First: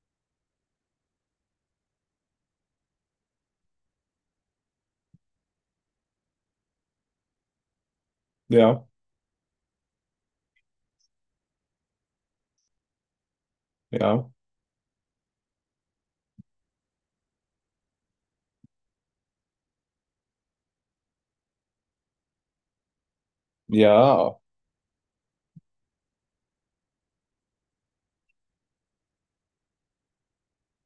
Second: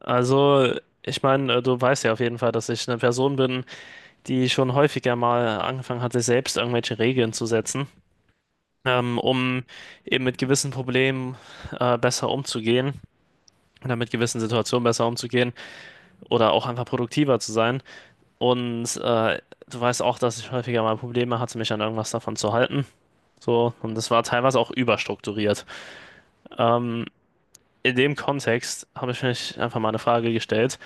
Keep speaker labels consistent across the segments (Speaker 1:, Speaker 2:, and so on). Speaker 1: Also, ich meine, du weißt ja auf jeden Fall, dass ich eine Person bin, die schon häufiger mal angefangen hat, sich selbst irgendwelche Regeln zu setzen,
Speaker 2: Ja,
Speaker 1: um eben mit gewissen Problemen besser umzugehen oder mit
Speaker 2: ja,
Speaker 1: gewissen Situationen besser umzugehen oder auch einfach produktiver zu sein. Und du weißt auch, dass ich häufiger mal Probleme hatte, mich an irgendwas davon zu halten. So, und das war
Speaker 2: ja.
Speaker 1: teilweise auch überstrukturiert. Ähm, in dem Kontext habe ich mich einfach mal eine Frage gestellt.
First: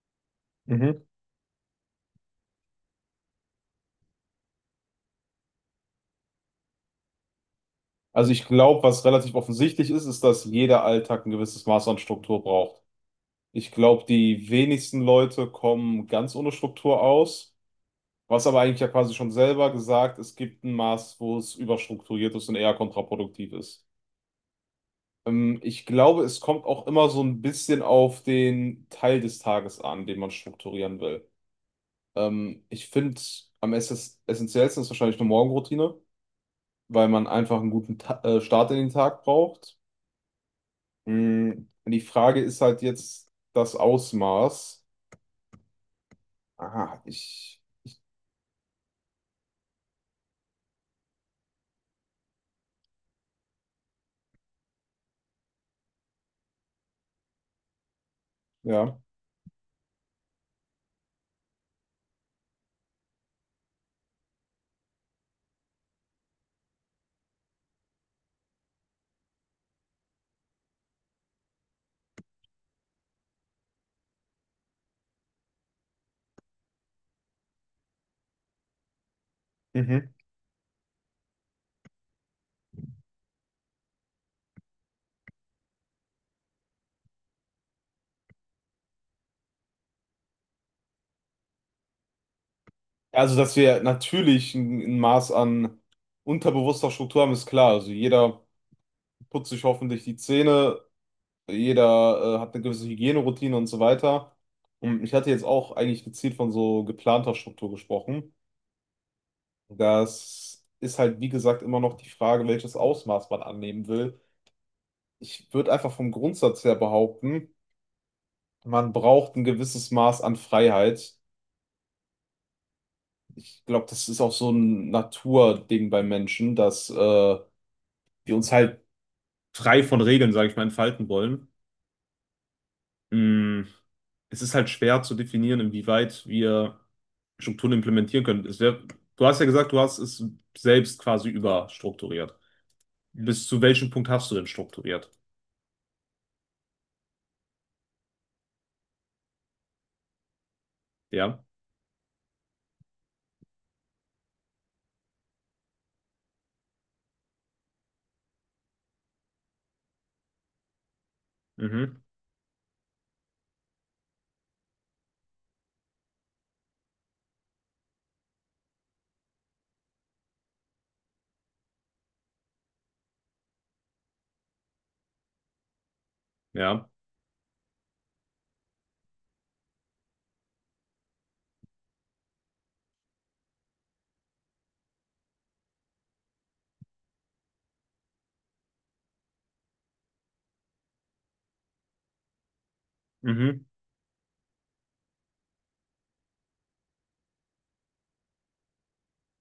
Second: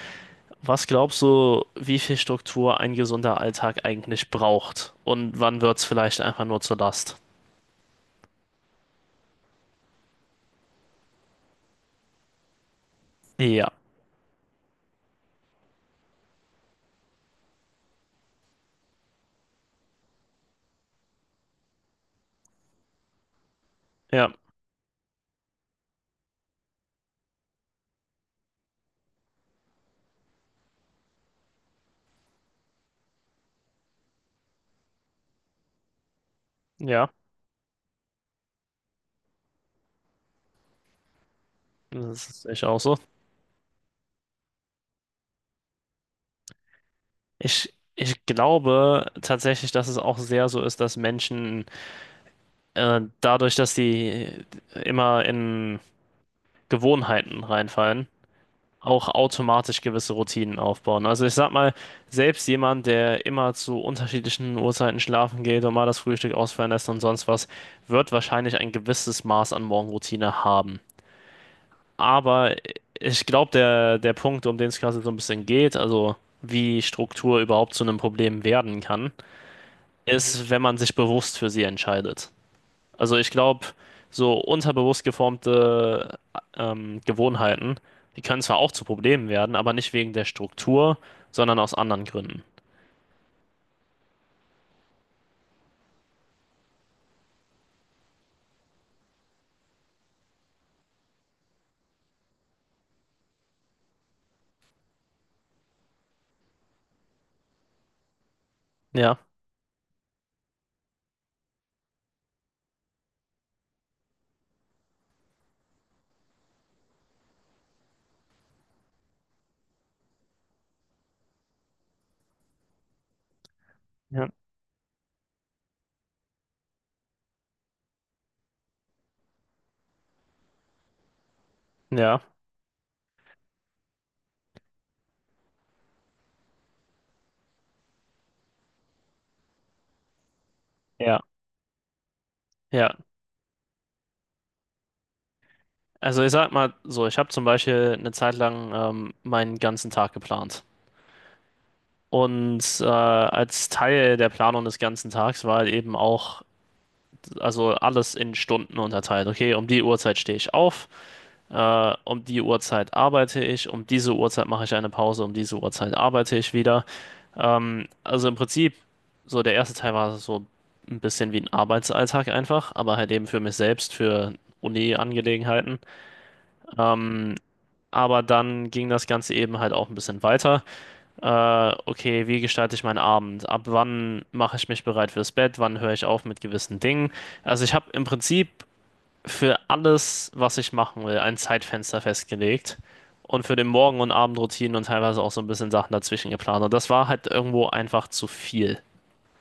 Speaker 1: Was
Speaker 2: Mhm.
Speaker 1: glaubst du, wie viel Struktur ein gesunder Alltag eigentlich braucht? Und wann wird es vielleicht einfach nur zur Last?
Speaker 2: Also ich glaube, was relativ offensichtlich ist, ist, dass jeder Alltag ein gewisses Maß an Struktur braucht.
Speaker 1: Ja,
Speaker 2: Ich glaube, die wenigsten Leute kommen ganz ohne Struktur aus, was aber eigentlich ja quasi schon selber gesagt, es gibt ein Maß, wo es überstrukturiert ist und eher kontraproduktiv ist.
Speaker 1: ja,
Speaker 2: Ich glaube, es kommt auch immer so ein bisschen auf den Teil des Tages an, den man strukturieren will. Ich finde, am essentiellsten ist wahrscheinlich eine Morgenroutine, weil
Speaker 1: ja,
Speaker 2: man einfach einen guten Ta Start in den Tag braucht. Mm. Die
Speaker 1: das
Speaker 2: Frage
Speaker 1: ist
Speaker 2: ist
Speaker 1: echt auch
Speaker 2: halt
Speaker 1: so.
Speaker 2: jetzt das Ausmaß. Aha. ich,
Speaker 1: Ich,
Speaker 2: ich
Speaker 1: ich glaube tatsächlich, dass es auch sehr so ist, dass Menschen dadurch, dass sie immer in Gewohnheiten reinfallen,
Speaker 2: ja.
Speaker 1: auch automatisch gewisse Routinen aufbauen. Also ich sag mal, selbst jemand, der immer zu unterschiedlichen Uhrzeiten schlafen geht und mal das Frühstück ausfallen lässt und sonst was, wird wahrscheinlich ein gewisses Maß an Morgenroutine haben. Aber ich glaube, der Punkt, um den es gerade so ein bisschen geht, also wie Struktur überhaupt zu einem Problem werden kann, Mhm,
Speaker 2: Mhm.
Speaker 1: ist, wenn man sich bewusst für sie entscheidet. Also ich glaube, so unterbewusst geformte Gewohnheiten, die können zwar auch zu Problemen werden, aber nicht wegen der Struktur, sondern aus anderen Gründen.
Speaker 2: Also, dass wir natürlich ein Maß an unterbewusster Struktur haben, ist klar. Also jeder putzt sich hoffentlich die Zähne, jeder hat eine gewisse Hygieneroutine und so weiter. Und ich hatte jetzt auch eigentlich gezielt von so geplanter Struktur gesprochen.
Speaker 1: Ja,
Speaker 2: Das ist halt, wie gesagt, immer noch die Frage, welches Ausmaß man annehmen will. Ich würde einfach vom Grundsatz her behaupten, man braucht ein gewisses Maß an Freiheit. Ich glaube, das ist
Speaker 1: ja,
Speaker 2: auch so ein Naturding bei Menschen, dass wir uns halt frei von Regeln, sage ich mal, entfalten wollen.
Speaker 1: ja,
Speaker 2: Mm, es ist halt schwer zu definieren, inwieweit wir Strukturen implementieren können. Es wär, du hast ja gesagt, du hast es selbst
Speaker 1: ja,
Speaker 2: quasi überstrukturiert.
Speaker 1: ja.
Speaker 2: Bis zu welchem Punkt hast du denn strukturiert?
Speaker 1: Also ich sag mal so, ich habe zum Beispiel eine Zeit lang meinen ganzen Tag geplant.
Speaker 2: Ja.
Speaker 1: Und als Teil der Planung des ganzen Tags war halt eben auch, also alles in Stunden unterteilt. Okay, um die Uhrzeit stehe ich auf,
Speaker 2: Mhm.
Speaker 1: um die Uhrzeit arbeite ich, um diese Uhrzeit mache ich eine Pause, um diese Uhrzeit arbeite ich wieder. Also im Prinzip, so der erste Teil war so ein bisschen wie ein Arbeitsalltag einfach, aber halt eben für mich selbst, für Uni-Angelegenheiten.
Speaker 2: Ja.
Speaker 1: Ähm, aber dann ging das Ganze eben halt auch ein bisschen weiter. Okay, wie gestalte ich meinen Abend? Ab wann mache ich mich bereit fürs Bett? Wann höre ich auf mit gewissen Dingen? Also ich habe im Prinzip für alles, was ich machen will, ein Zeitfenster festgelegt und für
Speaker 2: Mhm.
Speaker 1: den Morgen- und Abendroutinen und teilweise auch so ein bisschen Sachen dazwischen geplant. Und das war halt irgendwo einfach zu viel.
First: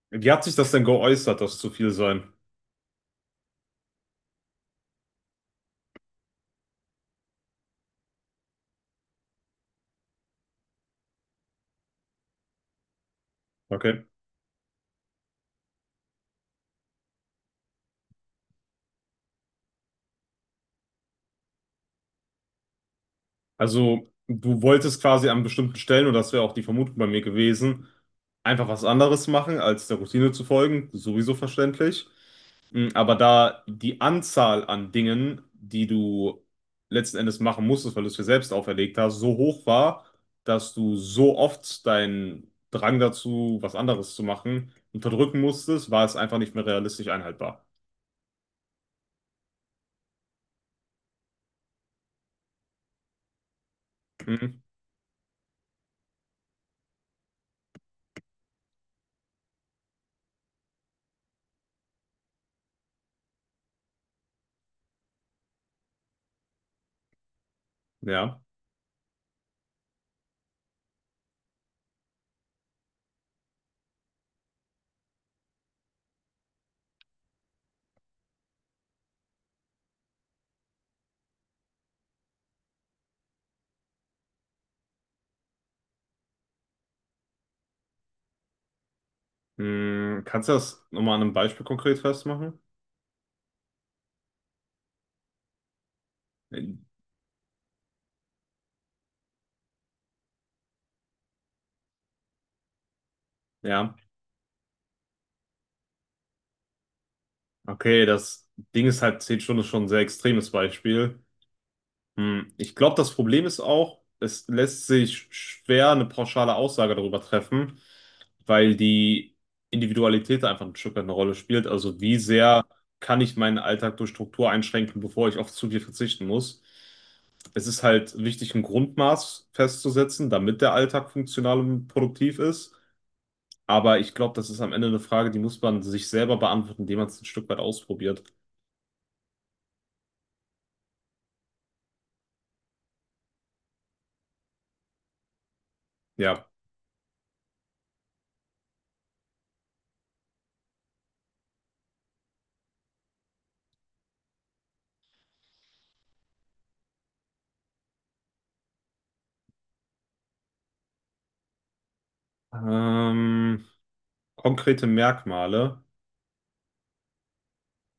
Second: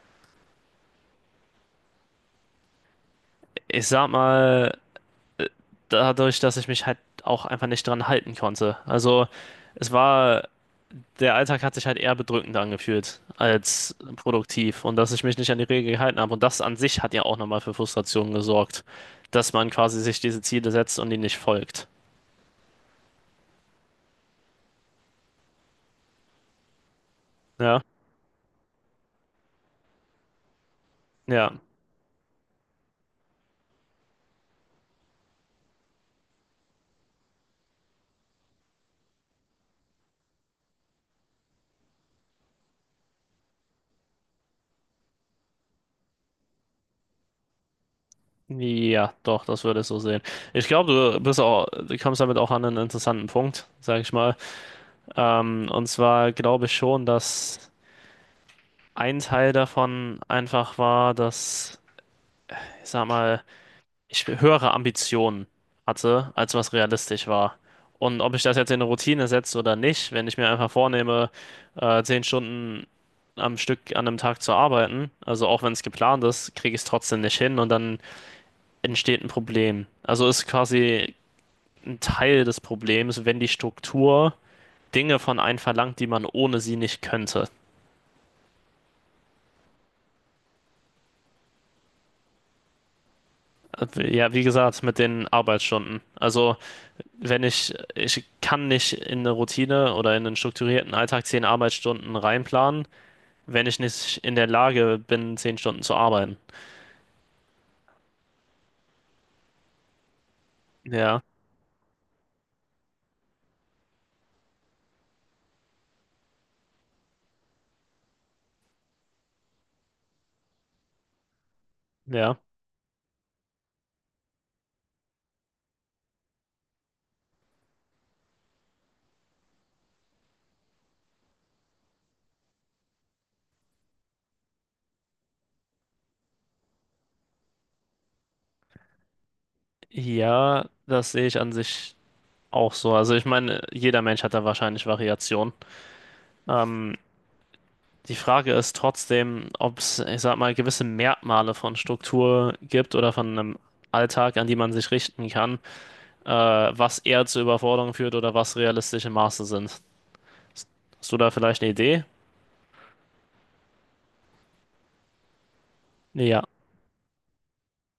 Speaker 2: Wie hat sich das denn geäußert, dass es zu viel sein?
Speaker 1: Ich sag mal, dadurch, dass ich mich halt auch einfach nicht dran halten konnte. Also es war, der Alltag hat sich halt eher bedrückend angefühlt als
Speaker 2: Okay.
Speaker 1: produktiv. Und dass ich mich nicht an die Regeln gehalten habe. Und das an sich hat ja auch nochmal für Frustration gesorgt, dass man quasi sich diese Ziele setzt und die nicht folgt.
Speaker 2: Also, du wolltest quasi an bestimmten Stellen, und das wäre auch die Vermutung bei mir
Speaker 1: Ja,
Speaker 2: gewesen, einfach was anderes machen, als der Routine zu folgen, sowieso
Speaker 1: ja.
Speaker 2: verständlich. Mm, aber da die Anzahl an Dingen, die du letzten Endes machen musstest, weil du es dir selbst auferlegt hast, so hoch war, dass du so oft deinen Drang dazu, was anderes zu machen, unterdrücken musstest, war es einfach nicht mehr realistisch einhaltbar.
Speaker 1: Ja, doch, das würde ich so sehen. Ich glaube, du bist auch, du kommst damit auch an einen interessanten Punkt, sag ich mal.
Speaker 2: Mhm.
Speaker 1: Und zwar glaube ich schon, dass ein Teil davon einfach war, dass, ich sag mal, ich höhere Ambitionen hatte, als was realistisch war. Und ob
Speaker 2: Ja.
Speaker 1: ich das jetzt in eine Routine setze oder nicht, wenn ich mir einfach vornehme, 10 Stunden am Stück an einem Tag zu arbeiten, also auch wenn es geplant ist, kriege ich es trotzdem nicht hin und dann entsteht ein Problem. Also ist quasi ein Teil des Problems, wenn die Struktur Dinge von einem verlangt, die man ohne sie nicht könnte.
Speaker 2: Mm, kannst du das nochmal an einem Beispiel konkret festmachen?
Speaker 1: Ja, wie gesagt, mit den Arbeitsstunden. Also,
Speaker 2: Äh,
Speaker 1: wenn ich, ich kann nicht in eine Routine oder in einen strukturierten Alltag 10 Arbeitsstunden reinplanen, wenn ich
Speaker 2: Ja.
Speaker 1: nicht in der Lage bin, 10 Stunden zu arbeiten.
Speaker 2: Okay, das Ding ist halt, 10 Stunden ist schon ein sehr extremes Beispiel.
Speaker 1: Ja,
Speaker 2: Hm, ich glaube, das Problem ist auch, es lässt sich schwer eine pauschale Aussage darüber treffen, weil die Individualität einfach ein Stück weit eine Rolle spielt. Also wie
Speaker 1: ja.
Speaker 2: sehr kann ich meinen Alltag durch Struktur einschränken, bevor ich auf zu viel verzichten muss? Es ist halt wichtig, ein Grundmaß festzusetzen, damit der Alltag funktional und produktiv ist. Aber ich glaube, das ist am Ende eine Frage, die muss man sich selber beantworten, indem man es ein Stück weit ausprobiert.
Speaker 1: Ja, das sehe ich an sich auch so. Also, ich meine, jeder Mensch hat da wahrscheinlich Variationen.
Speaker 2: Ja.
Speaker 1: Ähm, Die Frage ist trotzdem, ob es, ich sag mal, gewisse Merkmale von Struktur gibt oder von einem Alltag, an die man sich richten kann, was eher zu Überforderung führt oder was realistische Maße sind. Hast du da vielleicht eine Idee?
Speaker 2: Ähm, konkrete Merkmale.
Speaker 1: Ja,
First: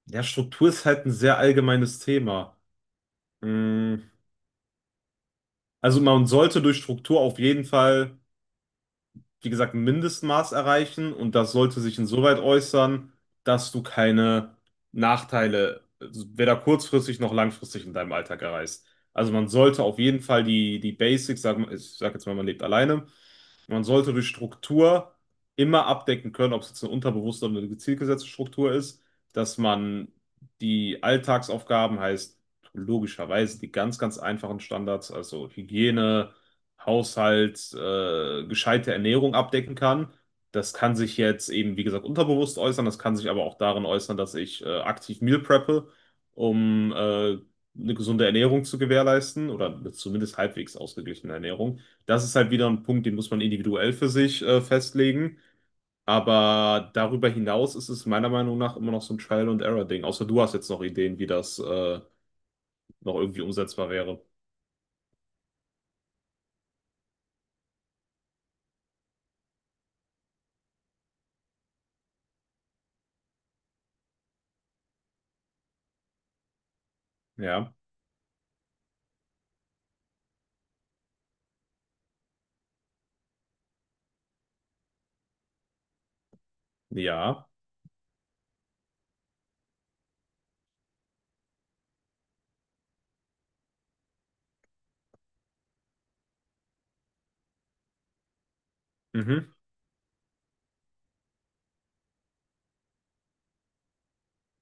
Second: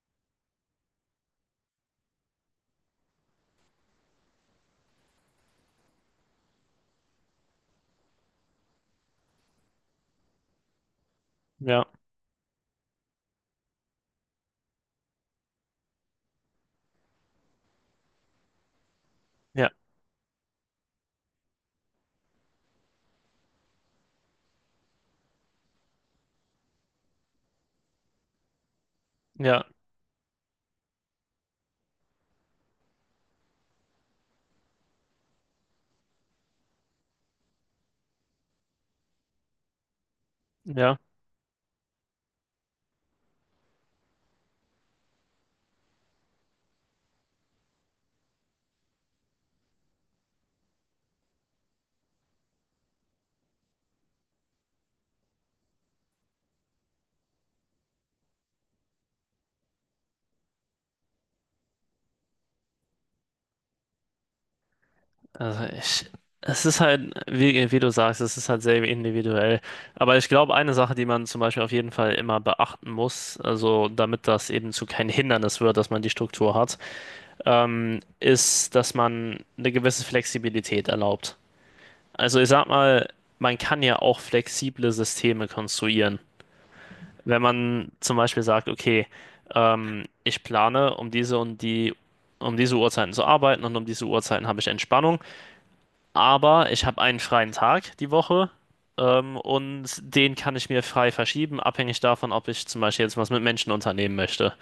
Speaker 2: Ja, Struktur ist halt ein sehr allgemeines Thema. Mm, also man sollte durch Struktur auf jeden Fall, wie gesagt, ein Mindestmaß erreichen und das sollte
Speaker 1: ja,
Speaker 2: sich insoweit äußern, dass du keine Nachteile, also weder kurzfristig noch langfristig in deinem Alltag erreichst. Also man
Speaker 1: ja,
Speaker 2: sollte auf jeden Fall die Basics, sag, ich sag jetzt mal, man lebt alleine. Man sollte durch Struktur immer abdecken können, ob es jetzt eine unterbewusste oder eine gezielt gesetzte Struktur ist, dass
Speaker 1: ja,
Speaker 2: man die Alltagsaufgaben, heißt logischerweise die ganz einfachen Standards, also Hygiene, Haushalt, gescheite Ernährung abdecken kann. Das kann
Speaker 1: ja.
Speaker 2: sich jetzt eben, wie gesagt, unterbewusst äußern. Das kann sich aber auch darin äußern, dass ich aktiv Meal preppe, um eine gesunde Ernährung zu gewährleisten oder zumindest halbwegs ausgeglichene Ernährung. Das ist halt wieder ein Punkt, den muss man individuell für sich festlegen. Aber darüber hinaus ist es meiner Meinung nach immer noch so ein Trial-and-Error-Ding. Außer du hast jetzt noch Ideen, wie das noch irgendwie umsetzbar wäre.
Speaker 1: Also ich, es ist halt, wie, wie du sagst, es ist halt sehr individuell. Aber ich glaube, eine Sache, die man zum Beispiel auf jeden Fall immer beachten muss, also damit das eben zu kein Hindernis wird, dass man die Struktur hat,
Speaker 2: Ja,
Speaker 1: ist, dass man eine gewisse Flexibilität erlaubt. Also ich sag mal, man kann ja auch flexible Systeme konstruieren. Wenn
Speaker 2: ja,
Speaker 1: man zum Beispiel sagt, okay, ich plane, um diese und die, um diese Uhrzeiten zu arbeiten und um diese Uhrzeiten habe ich Entspannung, aber ich habe einen freien Tag die Woche.
Speaker 2: mhm,
Speaker 1: Und den kann ich mir frei verschieben, abhängig davon, ob ich zum Beispiel jetzt was mit Menschen unternehmen möchte.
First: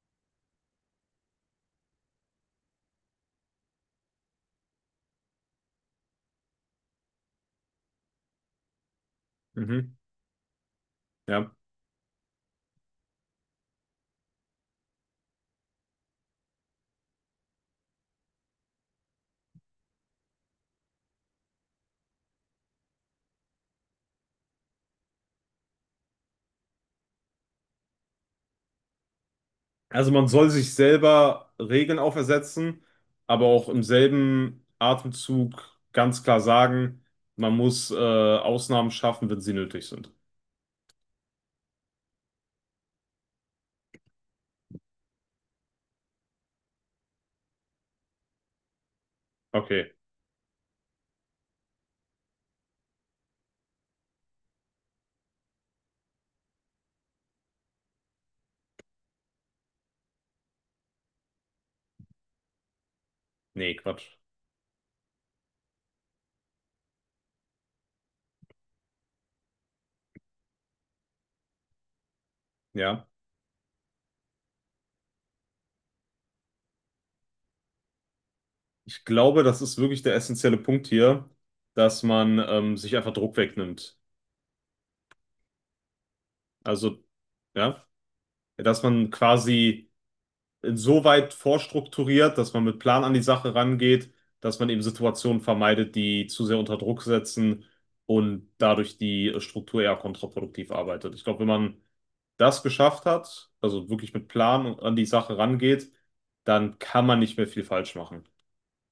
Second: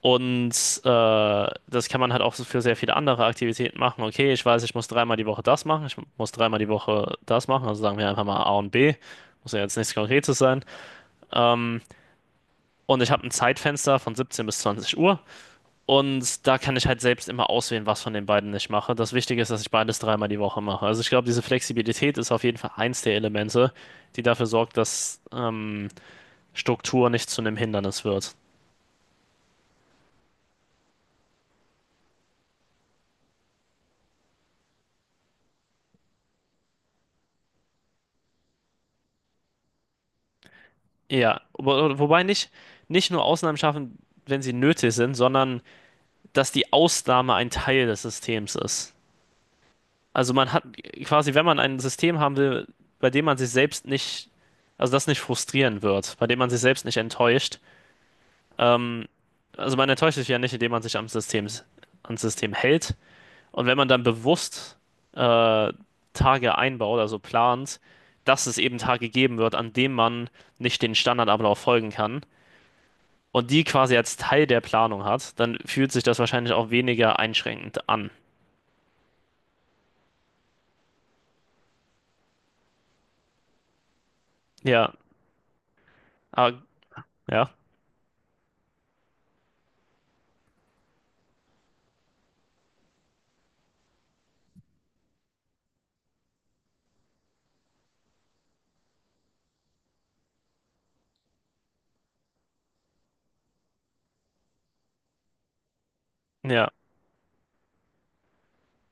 Speaker 1: Und das kann man halt auch so für sehr viele andere Aktivitäten machen. Okay, ich weiß, ich muss dreimal die Woche das machen, ich muss dreimal die Woche das machen, also sagen wir einfach mal A und B. Muss ja jetzt nichts
Speaker 2: mhm,
Speaker 1: Konkretes sein.
Speaker 2: ja.
Speaker 1: Ähm, und ich habe ein Zeitfenster von 17 bis 20 Uhr. Und da kann ich halt selbst immer auswählen, was von den beiden ich mache. Das Wichtige ist, dass ich beides dreimal die Woche mache. Also ich glaube, diese Flexibilität ist auf jeden Fall eins der Elemente, die dafür sorgt, dass Struktur nicht zu einem Hindernis wird.
Speaker 2: Also man soll sich selber Regeln aufersetzen, aber auch im selben Atemzug ganz klar sagen, man muss Ausnahmen schaffen, wenn sie nötig sind.
Speaker 1: Ja, wobei nicht, nicht nur Ausnahmen schaffen, wenn sie nötig sind, sondern dass die Ausnahme ein Teil des Systems ist.
Speaker 2: Okay,
Speaker 1: Also man hat quasi, wenn man ein System haben will, bei dem man sich selbst nicht, also das nicht frustrieren wird, bei dem man sich selbst nicht enttäuscht, ähm, also man enttäuscht sich ja nicht, indem man sich am System, ans System hält. Und
Speaker 2: nee,
Speaker 1: wenn man dann
Speaker 2: Quatsch.
Speaker 1: bewusst äh, Tage einbaut, also plant, dass es eben Tage geben wird, an denen man nicht den Standardablauf folgen kann,
Speaker 2: Ja.
Speaker 1: und die quasi als Teil der Planung hat, dann fühlt sich das wahrscheinlich auch weniger einschränkend an.
Speaker 2: Ich glaube, das ist wirklich der essentielle Punkt hier, dass man sich einfach Druck wegnimmt.
Speaker 1: Ja, ah,
Speaker 2: Also,
Speaker 1: ja,
Speaker 2: ja, dass man quasi insoweit vorstrukturiert, dass man mit Plan an die Sache rangeht, dass man eben Situationen vermeidet, die zu sehr unter Druck setzen und dadurch die Struktur eher kontraproduktiv arbeitet. Ich glaube, wenn man das geschafft hat, also wirklich mit Plan an die Sache rangeht,
Speaker 1: ja,
Speaker 2: dann kann man nicht mehr viel falsch machen.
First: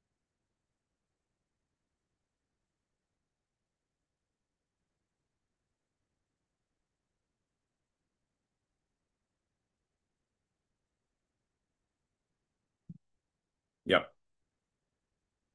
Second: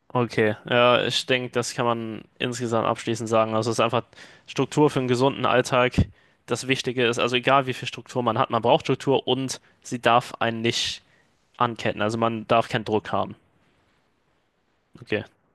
Speaker 1: okay. Ja, ich denke, das kann man insgesamt abschließend sagen. Also es ist einfach Struktur für einen gesunden Alltag. Das Wichtige ist, also egal wie viel Struktur man hat, man braucht Struktur und sie darf einen nicht anketten. Also man darf keinen Druck haben.
Speaker 2: Ja.
Speaker 1: Okay.